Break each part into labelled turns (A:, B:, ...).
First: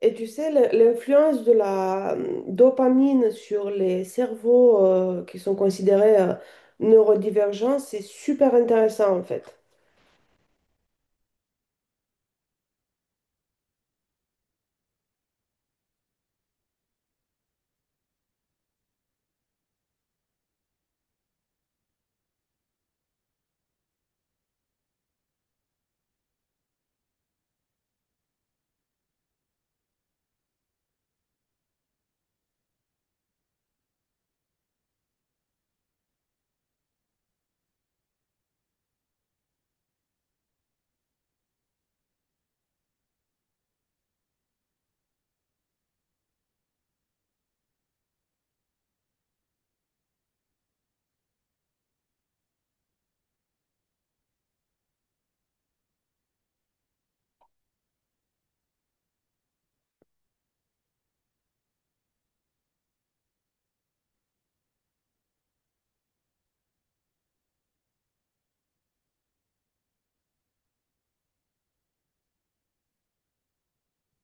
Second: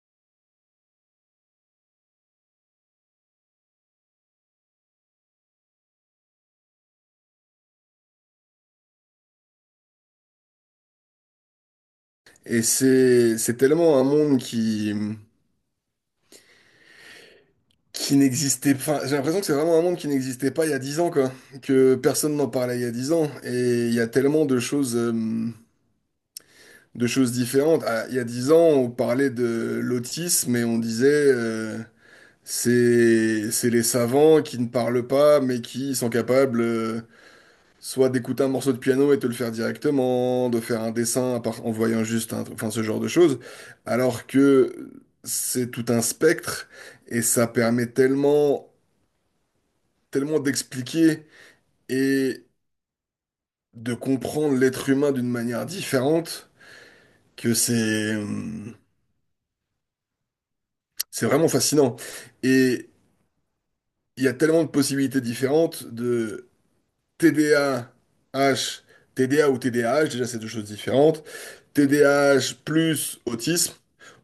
A: Et tu sais, l'influence de la dopamine sur les cerveaux qui sont considérés neurodivergents, c'est super intéressant en fait.
B: Et c'est tellement un monde qui n'existait pas. J'ai l'impression que c'est vraiment un monde qui n'existait pas il y a 10 ans, quoi. Que personne n'en parlait il y a 10 ans. Et il y a tellement de choses différentes. Ah, il y a 10 ans, on parlait de l'autisme et on disait c'est les savants qui ne parlent pas mais qui sont capables soit d'écouter un morceau de piano et te le faire directement, de faire un dessin en voyant juste un, enfin ce genre de choses, alors que c'est tout un spectre et ça permet tellement, tellement d'expliquer et de comprendre l'être humain d'une manière différente que c'est vraiment fascinant. Et il y a tellement de possibilités différentes de TDAH. TDA ou TDAH, déjà c'est deux choses différentes, TDAH plus autisme.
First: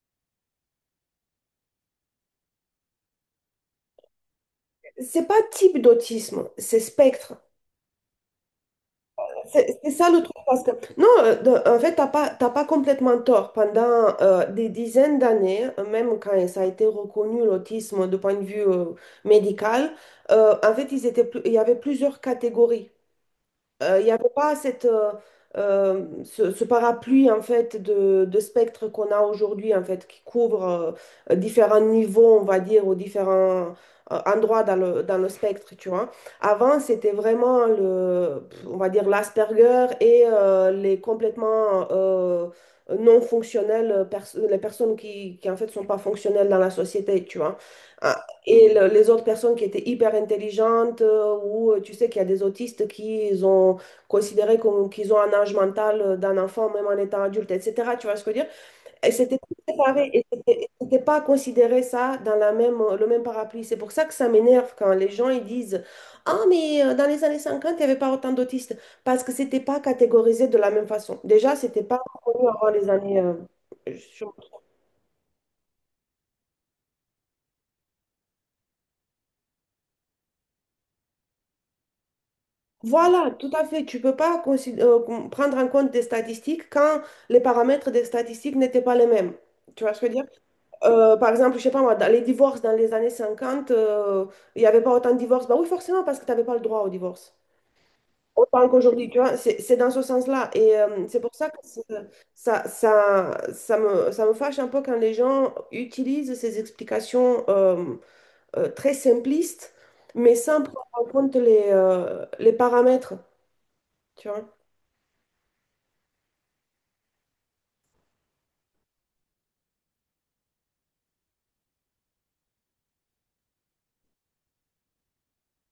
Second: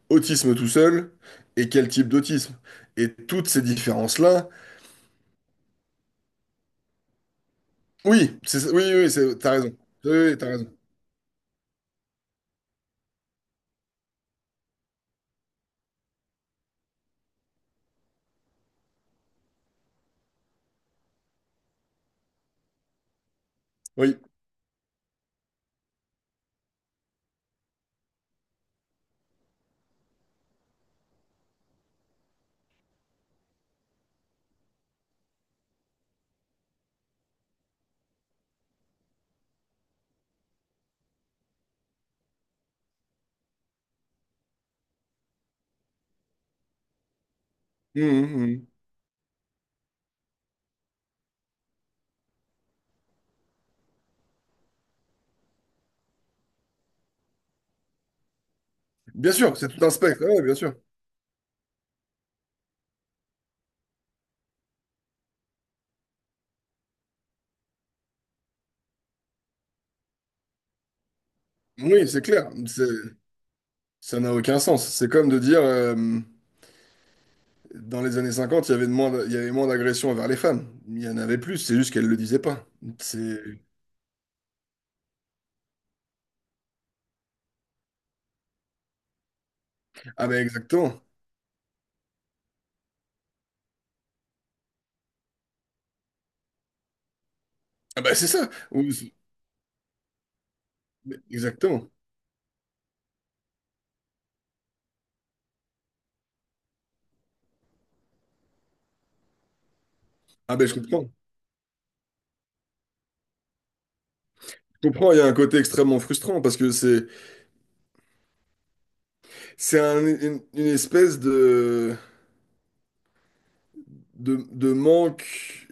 B: Autisme tout seul et quel type d'autisme. Et toutes ces différences-là,
A: C'est pas type d'autisme, c'est spectre.
B: oui, oui, oui, t'as raison.
A: C'est ça
B: Oui,
A: le
B: oui,
A: truc.
B: oui, t'as
A: Parce
B: raison.
A: que, non, en fait, t'as pas complètement tort. Pendant des dizaines d'années, même quand ça a été reconnu l'autisme de point de vue médical, en fait, il y avait plusieurs catégories. Il n'y
B: Oui.
A: avait pas ce parapluie en fait de spectre qu'on a aujourd'hui en fait qui couvre différents niveaux on va dire ou différents endroits dans dans le spectre tu vois. Avant c'était vraiment le on va dire l'Asperger et les complètement non fonctionnels pers- les personnes qui en fait sont pas fonctionnelles dans la société tu vois.
B: Mmh,
A: Euh,
B: mmh, mmh.
A: les autres personnes qui étaient hyper intelligentes, ou tu sais qu'il y a des autistes qui ils ont considéré comme, qu'ils ont un âge mental d'un enfant, même en étant adulte, etc. Tu vois ce que je veux dire? Et
B: Bien
A: c'était tout
B: sûr, c'est tout un
A: séparé,
B: spectre,
A: et
B: ouais, bien sûr.
A: c'était pas considéré ça dans la même, le même parapluie. C'est pour ça que ça m'énerve quand les gens ils disent, Ah, mais dans les années 50 il n'y avait pas autant d'autistes, parce que c'était pas catégorisé de la même façon. Déjà, c'était pas
B: Oui, c'est
A: connu
B: clair.
A: avant les années...
B: Ça
A: je-
B: n'a aucun sens. C'est comme de dire, dans les années 50, il y avait il y avait moins d'agressions envers les femmes. Il y en avait plus, c'est juste qu'elles ne le disaient pas. C'est...
A: Voilà, tout à fait. Tu peux pas prendre en compte des statistiques quand les paramètres des statistiques n'étaient pas les mêmes. Tu vois ce que je veux
B: Ah
A: dire?
B: ben exactement.
A: Par exemple, je sais pas moi, dans les divorces dans les années 50, il n'y avait pas autant de divorces. Bah oui, forcément, parce que tu n'avais pas le droit au divorce.
B: Ah ben c'est ça.
A: Autant qu'aujourd'hui, tu vois, c'est dans ce sens-là. Et c'est pour ça que c'est-
B: Exactement.
A: ça, ça me fâche un peu quand les gens utilisent ces explications très simplistes, mais
B: Ah
A: sans
B: ben je
A: prendre en
B: comprends.
A: compte les paramètres. Tu vois?
B: Je comprends, il y a un côté extrêmement frustrant parce que c'est. C'est une espèce de manque,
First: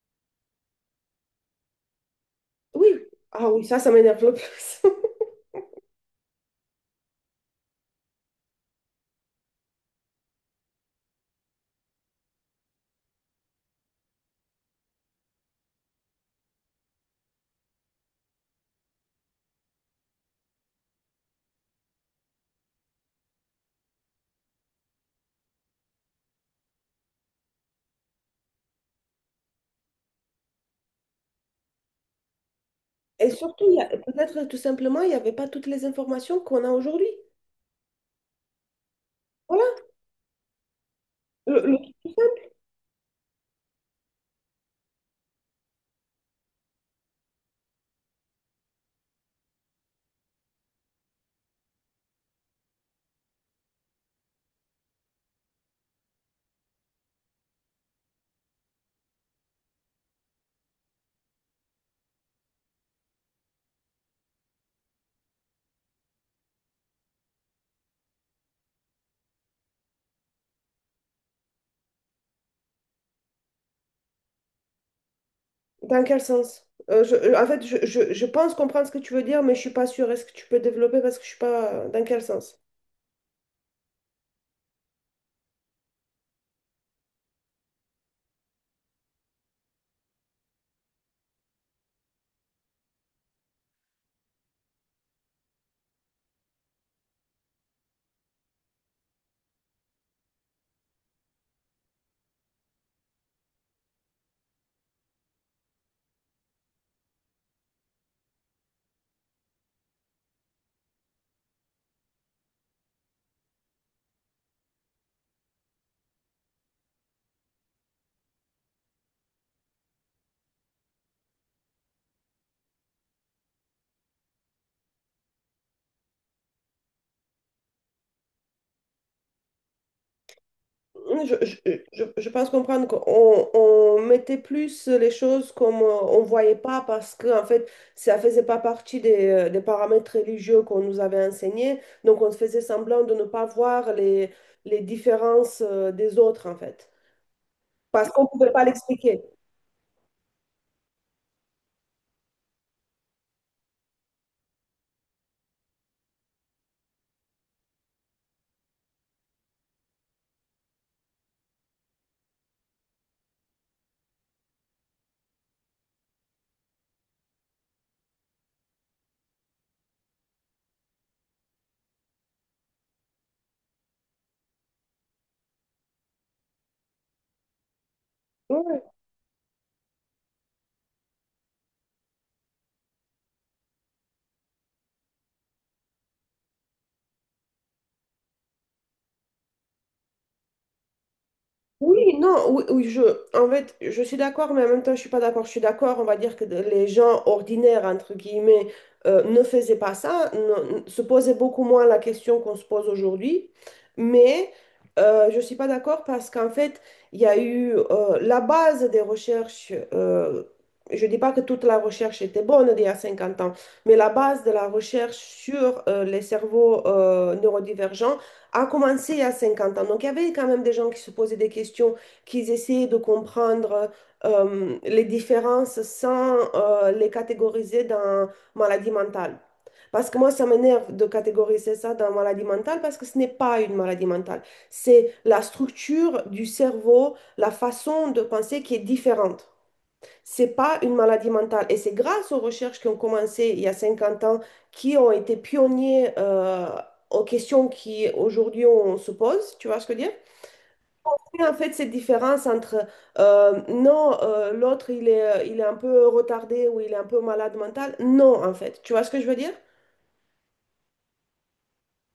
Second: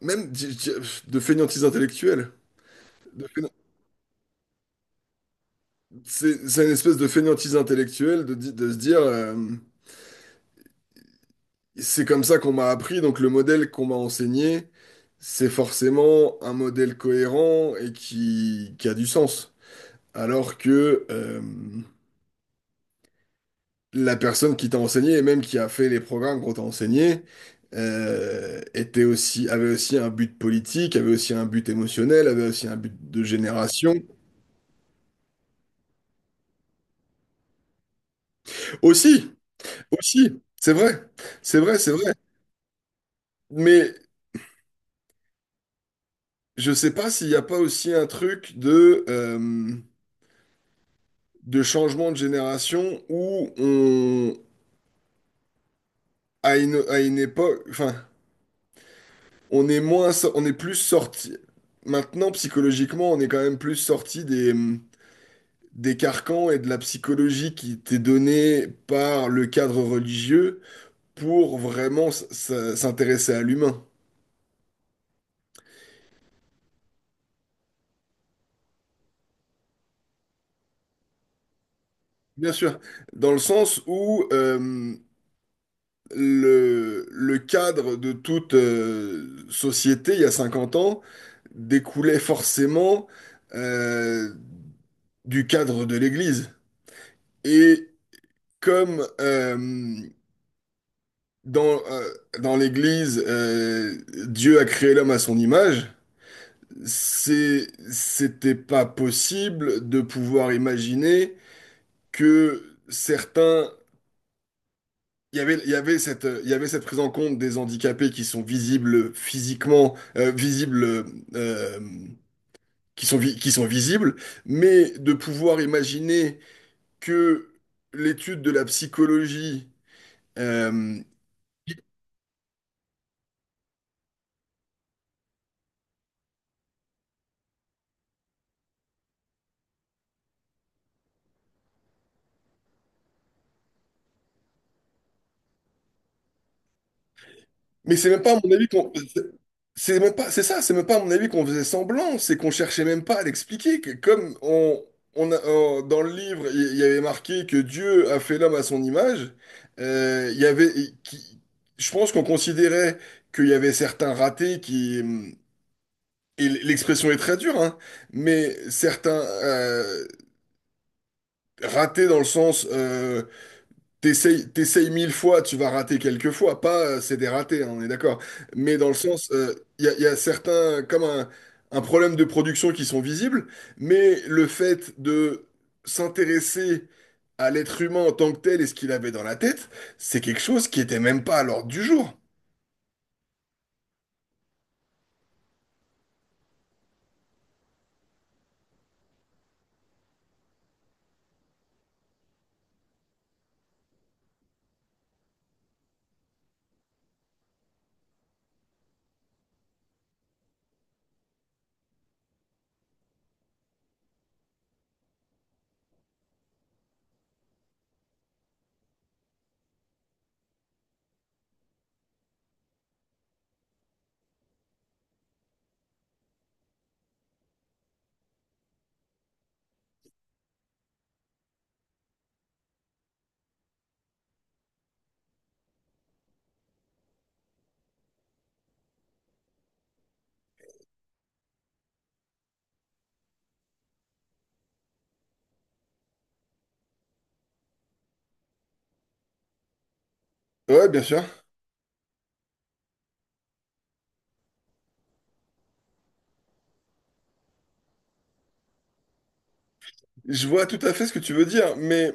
B: même de fainéantise intellectuelle.
A: Oui,
B: De fainé-
A: ah oui, ça m'énerve le plus.
B: c'est une espèce de fainéantise intellectuelle de, de se dire, c'est comme ça qu'on m'a appris, donc le modèle qu'on m'a enseigné, c'est forcément un modèle cohérent et qui a du sens. Alors que, la personne qui t'a enseigné et même qui a fait les programmes qu'on t'a enseigné était aussi, avait aussi un but politique, avait aussi un but émotionnel, avait aussi un but de
A: Et surtout,
B: génération.
A: peut-être tout simplement, il n'y avait pas toutes les informations qu'on a aujourd'hui.
B: Aussi,
A: Voilà.
B: aussi, c'est vrai, c'est
A: Le-
B: vrai, c'est
A: le-
B: vrai. Mais je sais pas s'il n'y a pas aussi un truc de changement de génération où on, à une époque, enfin, on est plus sorti. Maintenant, psychologiquement, on est quand même plus sorti des carcans et de la psychologie qui t'est donnée par le cadre religieux pour vraiment s'intéresser à l'humain.
A: Dans quel sens? En fait, je pense comprendre ce que tu veux dire, mais je suis pas sûre. Est-ce que tu peux développer parce que je suis pas... Dans quel
B: Bien
A: sens?
B: sûr, dans le sens où le cadre de toute société il y a 50 ans découlait forcément euh, du cadre de l'Église. Et comme dans, euh, dans l'Église, Dieu a créé l'homme à son image, c'était pas possible de pouvoir imaginer que certains, il y avait cette prise en compte des handicapés qui sont visibles physiquement, visibles, euh, qui sont visibles, mais de pouvoir imaginer que l'étude de la psychologie, euh,
A: Je, je pense comprendre qu'on on mettait plus les choses comme on voyait pas parce que en fait ça faisait pas partie des paramètres religieux qu'on nous avait enseignés donc on faisait semblant de ne pas voir les différences des autres en fait
B: mais
A: parce
B: c'est
A: qu'on
B: même
A: ne
B: pas à
A: pouvait
B: mon
A: pas
B: avis qu'on.
A: l'expliquer.
B: C'est même pas, c'est ça, c'est même pas à mon avis qu'on faisait semblant, c'est qu'on cherchait même pas à l'expliquer. Que Comme on a, dans le livre, il y avait marqué que Dieu a fait l'homme à son image, il y avait, qui- je pense qu'on considérait qu'il y avait certains ratés et l'expression est très dure, hein, mais certains ratés dans le sens T'essayes 1000 fois, tu vas rater quelques fois. Pas, c'est des ratés, hein, on est d'accord. Mais dans
A: Ouais.
B: le sens, il y a certains, comme un problème de production qui sont visibles, mais le fait de s'intéresser à l'être humain en tant que tel et ce qu'il avait dans la tête, c'est quelque chose qui était même pas à l'ordre du jour.
A: Oui, non, oui, oui, je, en fait, je suis d'accord, mais en même temps, je suis pas d'accord. Je suis d'accord, on va dire que les gens ordinaires, entre guillemets, ne faisaient pas ça, se posaient beaucoup moins la question qu'on se pose aujourd'hui. Mais je suis pas d'accord parce qu'en fait, il y a eu la base des recherches. Je dis pas que toute la recherche était bonne d'il y a 50 ans, mais la base de la recherche sur les cerveaux neurodivergents a commencé à 50 ans. Donc, il y avait quand même des gens qui se posaient des questions, qui essayaient de comprendre les différences sans les catégoriser dans maladie mentale. Parce que moi, ça m'énerve de catégoriser ça dans maladie mentale parce que ce n'est pas une maladie mentale. C'est la structure du cerveau, la façon de penser qui est différente. C'est pas une maladie mentale. Et c'est grâce aux recherches qui ont commencé il y a 50 ans, qui ont été pionniers aux questions qui aujourd'hui on se pose, tu vois ce que je veux dire?
B: Ouais, bien sûr.
A: Et en fait, cette différence entre non, l'autre il est un peu retardé ou il est un peu malade mental, non, en fait, tu vois ce que je veux dire?
B: Je vois tout à fait ce que tu veux dire, mais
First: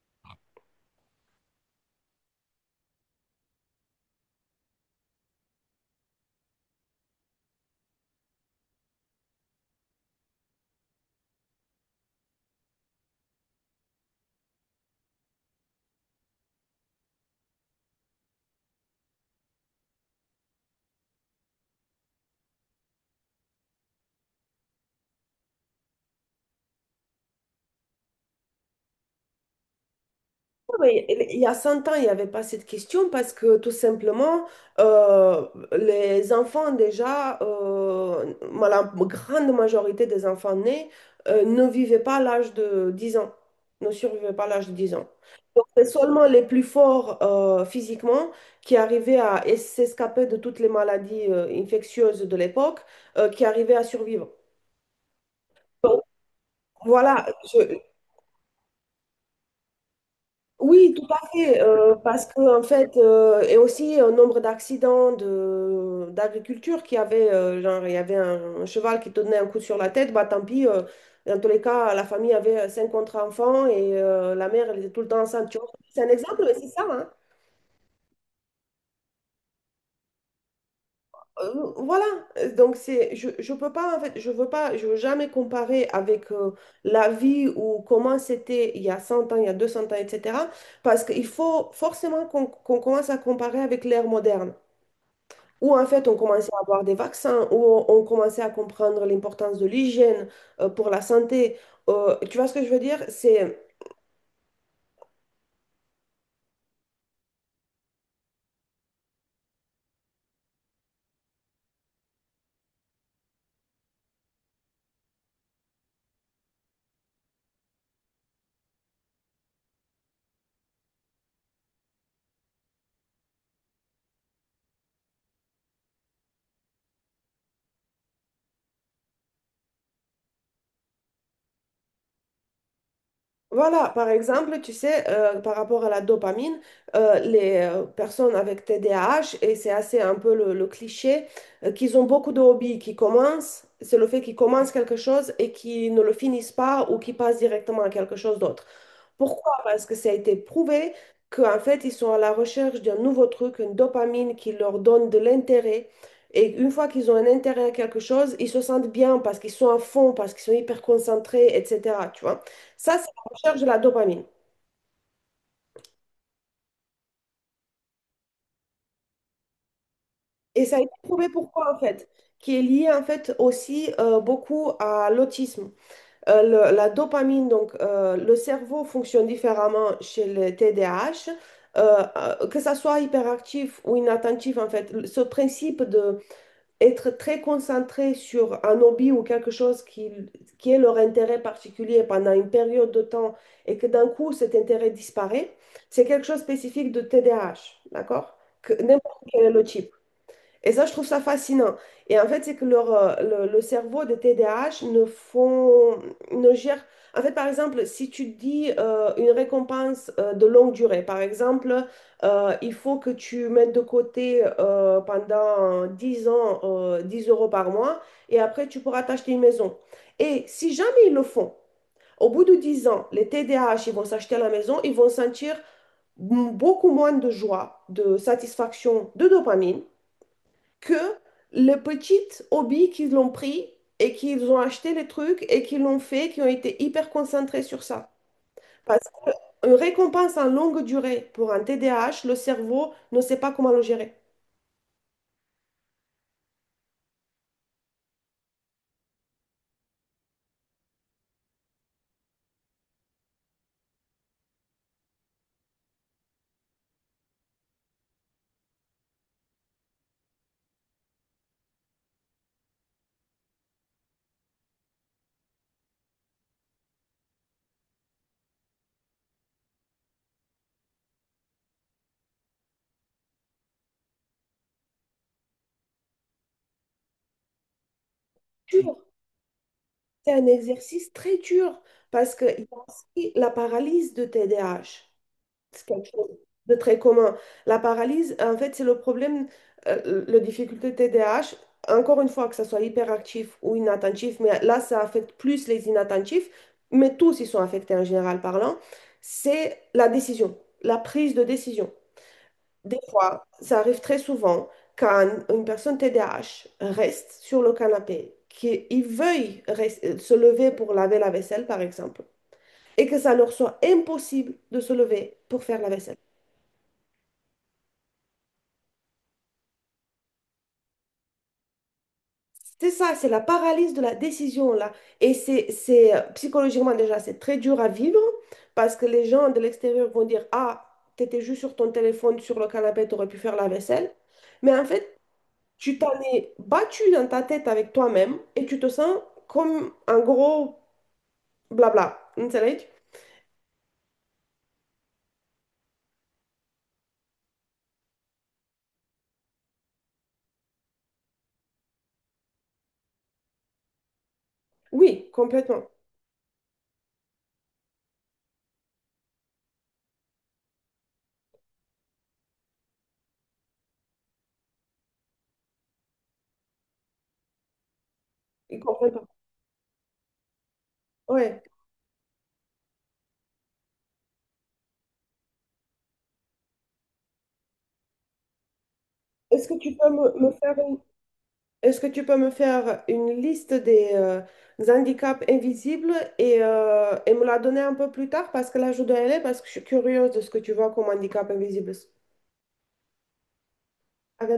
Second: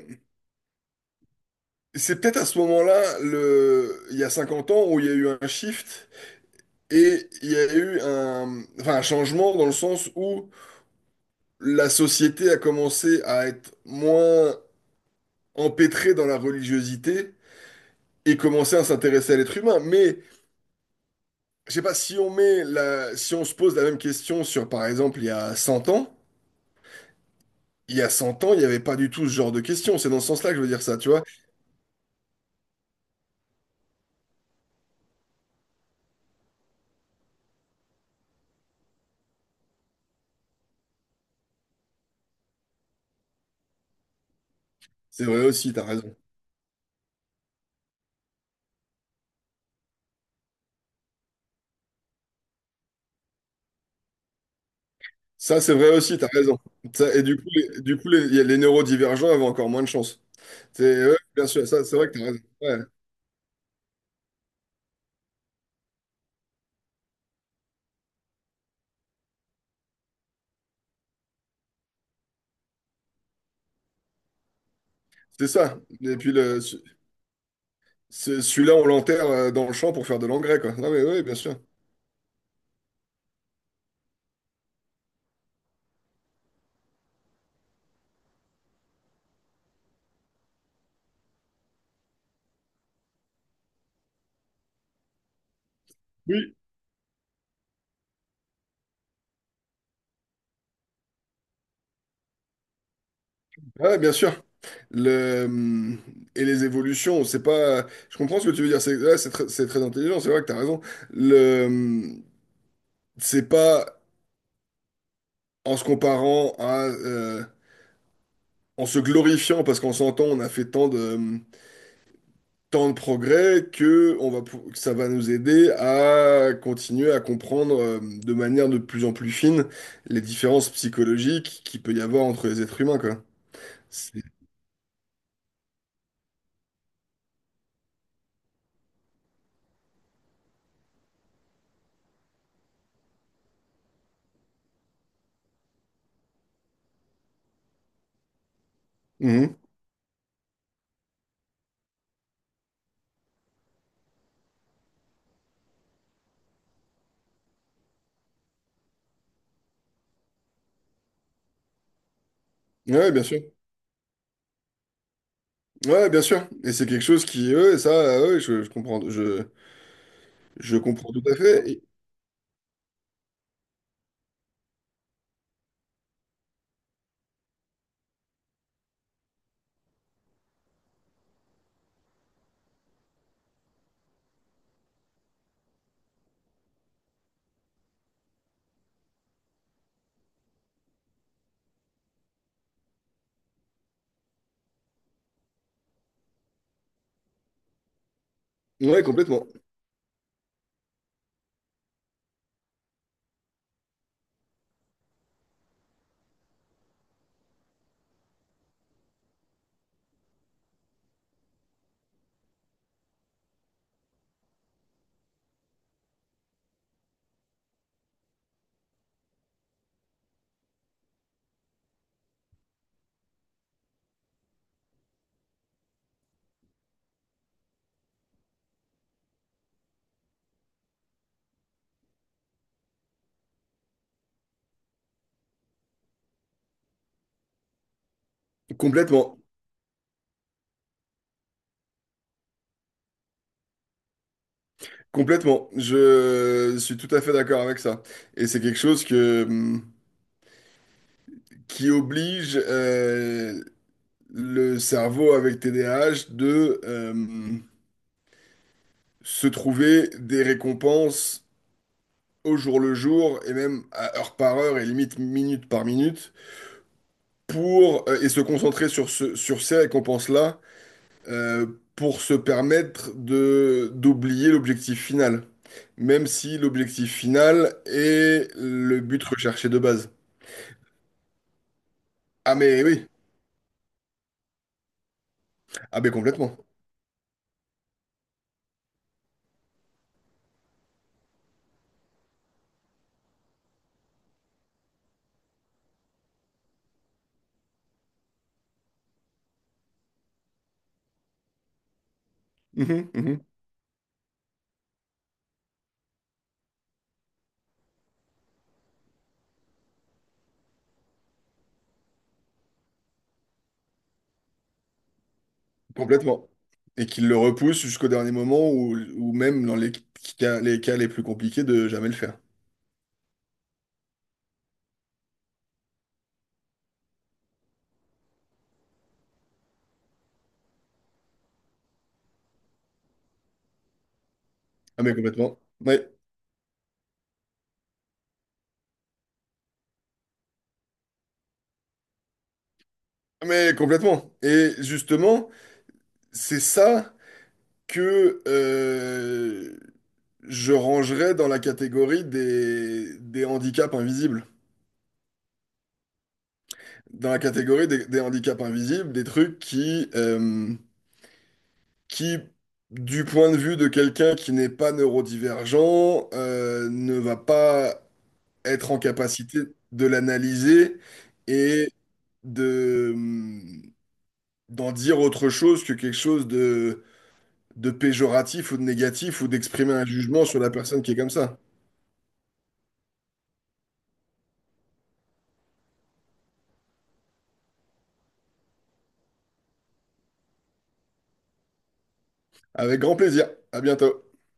B: c'est peut-être à ce moment-là, il y a 50 ans, où il y a eu un shift et il y a eu un, enfin, un changement dans le sens où la société a commencé à être moins empêtrée dans la religiosité et commencer à s'intéresser à l'être humain. Mais je sais pas si si on se pose la même question sur, par exemple, il y a 100 ans, il y a 100 ans, il n'y avait pas du tout ce genre de question. C'est dans ce sens-là que je veux dire ça,
A: Oui,
B: tu vois.
A: il y a 100 ans, il n'y avait pas cette question parce que tout simplement, euh, les enfants déjà, la grande majorité des enfants nés ne vivaient pas à l'âge de 10 ans, ne survivaient pas à l'âge de 10 ans.
B: C'est vrai
A: Donc,
B: aussi, t'as
A: c'est
B: raison.
A: seulement les plus forts physiquement qui arrivaient à s'escaper de toutes les maladies infectieuses de l'époque, qui arrivaient à survivre.
B: Ça, c'est vrai
A: Donc,
B: aussi, t'as raison. Ça, et
A: voilà, je,
B: du coup, les, il y a- les neurodivergents avaient encore moins de chance.
A: oui, tout
B: C'est, ouais,
A: à
B: bien
A: fait,
B: sûr, ça, c'est vrai que
A: parce
B: t'as
A: que
B: raison.
A: en
B: Ouais,
A: fait, et aussi un nombre d'accidents de d'agriculture qui avait, genre, il y avait un cheval qui donnait un coup sur la tête, bah tant pis, dans tous les cas, la famille avait cinq contre enfants et la mère, elle était tout le temps
B: c'est
A: enceinte. Tu vois,
B: ça.
A: c'est un
B: Et puis,
A: exemple, mais c'est ça, hein.
B: celui-là, on l'enterre dans le champ pour faire de l'engrais, quoi. Non, mais oui, bien sûr.
A: Euh, voilà, donc c'est, je peux pas, en fait, je veux pas, je veux jamais comparer avec la vie ou comment c'était il y a 100 ans, il y a 200 ans, etc. Parce qu'il faut forcément qu'on commence à comparer avec l'ère moderne, où en fait on commençait
B: Oui,
A: à avoir des vaccins, où on commençait à comprendre l'importance de l'hygiène pour la santé. Tu vois ce que je veux dire? C'est
B: ah ouais, bien sûr. Le, hum, et les évolutions, c'est pas. Je comprends ce que tu veux dire. C'est très intelligent. C'est vrai que t'as raison. Le, hum, c'est pas en se comparant à, en se glorifiant parce qu'en s'entend, on a fait tant de progrès que que ça va nous aider à continuer à comprendre de manière de plus en plus fine les différences psychologiques qu'il peut y avoir entre les êtres humains, quoi.
A: voilà, par
B: C'est-
A: exemple, tu sais, par rapport à la dopamine, les personnes avec TDAH, et c'est assez un peu le cliché, qu'ils ont beaucoup de hobbies qui commencent, c'est le fait qu'ils commencent quelque chose et qu'ils ne le finissent pas ou qu'ils passent directement à quelque chose d'autre. Pourquoi?
B: Mhm.
A: Parce que ça a été prouvé qu'en fait, ils sont à la recherche d'un nouveau truc, une dopamine qui leur donne de l'intérêt. Et une fois qu'ils ont un intérêt à quelque chose, ils se sentent bien parce qu'ils sont à fond, parce qu'ils sont hyper concentrés, etc. Tu vois? Ça,
B: Ouais, bien sûr.
A: recherche de la dopamine.
B: Ouais, bien sûr. Et c'est quelque chose qui, ouais, ça, ouais, je comprends, je,
A: Et ça
B: je
A: a été
B: comprends tout
A: prouvé
B: à fait.
A: pourquoi, en fait, qui est lié, en fait, aussi beaucoup à l'autisme. La dopamine, donc, le cerveau fonctionne différemment chez les TDAH, que ça soit hyperactif ou inattentif, en fait, ce principe de être très concentré sur un hobby ou quelque chose qui est leur intérêt particulier pendant une période de temps et que d'un coup cet intérêt disparaît, c'est quelque chose de spécifique de TDAH, d'accord? Que
B: Ouais,
A: n'importe quel
B: complètement,
A: est le type. Et ça, je trouve ça fascinant. Et en fait, c'est que le cerveau des TDAH ne font, ne gère. En fait, par exemple, si tu dis une récompense de longue durée, par exemple, il faut que tu mettes de côté pendant 10 ans 10 euros par mois et après tu pourras t'acheter une maison. Et si jamais ils le font, au bout de 10 ans, les TDAH, ils vont s'acheter la maison, ils vont sentir beaucoup moins de joie, de satisfaction, de dopamine que les petites hobbies qu'ils ont pris et qu'ils ont acheté les trucs et qu'ils l'ont fait, qui ont été hyper concentrés sur ça. Parce
B: complètement,
A: qu'une récompense en longue durée pour un TDAH, le cerveau ne sait pas comment le gérer.
B: complètement. Je suis tout à fait d'accord avec ça. Et c'est quelque chose que, qui oblige le cerveau avec TDAH de se trouver des récompenses au jour le jour et même à heure par heure et limite minute par minute pour et se concentrer sur ces récompenses-là euh, pour se permettre de d'oublier l'objectif final, même si l'objectif final est
A: Dur.
B: le but recherché de base.
A: C'est un exercice très dur parce qu'il
B: Ah
A: y a
B: mais oui,
A: aussi la paralysie de TDAH. C'est
B: ah
A: quelque
B: mais
A: chose
B: complètement.
A: de très commun. La paralysie, en fait, c'est le problème, le difficulté T D A H. Encore une fois, que ce soit hyperactif ou inattentif, mais là, ça affecte plus les inattentifs, mais tous ils sont affectés en général parlant. C'est la décision, la prise de décision. Des
B: Mhm,
A: fois,
B: mhm.
A: ça arrive très souvent quand une personne T D A H reste sur le canapé, qu'il veuille se lever pour laver la vaisselle, par exemple, et que ça leur soit impossible de se lever pour faire la vaisselle.
B: Complètement. Et qu'il le repousse jusqu'au dernier moment ou même dans les cas les plus compliqués de jamais le faire.
A: C'est ça, c'est la paralysie de la décision là. Et c'est psychologiquement déjà, c'est très dur à vivre parce que les gens de l'extérieur vont dire, Ah, t'étais juste sur ton téléphone, sur le canapé, t'aurais pu faire la vaisselle. Mais en
B: Ah mais
A: fait,
B: complètement.
A: tu
B: Ouais.
A: t'en es battu dans ta tête avec toi-même et tu te sens comme un gros blabla. Vous savez?
B: Ah, mais complètement. Et justement, c'est ça que je rangerais dans la catégorie des handicaps invisibles.
A: Oui, complètement.
B: Dans la catégorie des handicaps invisibles, des trucs qui, du point de vue de quelqu'un qui n'est pas neurodivergent, ne va pas
A: Et
B: être en
A: complètement.
B: capacité de l'analyser
A: Ouais.
B: et de, d'en dire autre chose que quelque chose de péjoratif ou de négatif ou
A: Est-ce que
B: d'exprimer
A: tu
B: un
A: peux me,
B: jugement
A: me
B: sur la
A: faire une,
B: personne qui est comme ça.
A: Est-ce que tu peux me faire une liste des handicaps invisibles et me la donner un peu plus tard parce que là, je dois y aller parce que je suis curieuse de ce que tu vois comme handicap invisible.
B: Avec grand plaisir. À bientôt.
A: À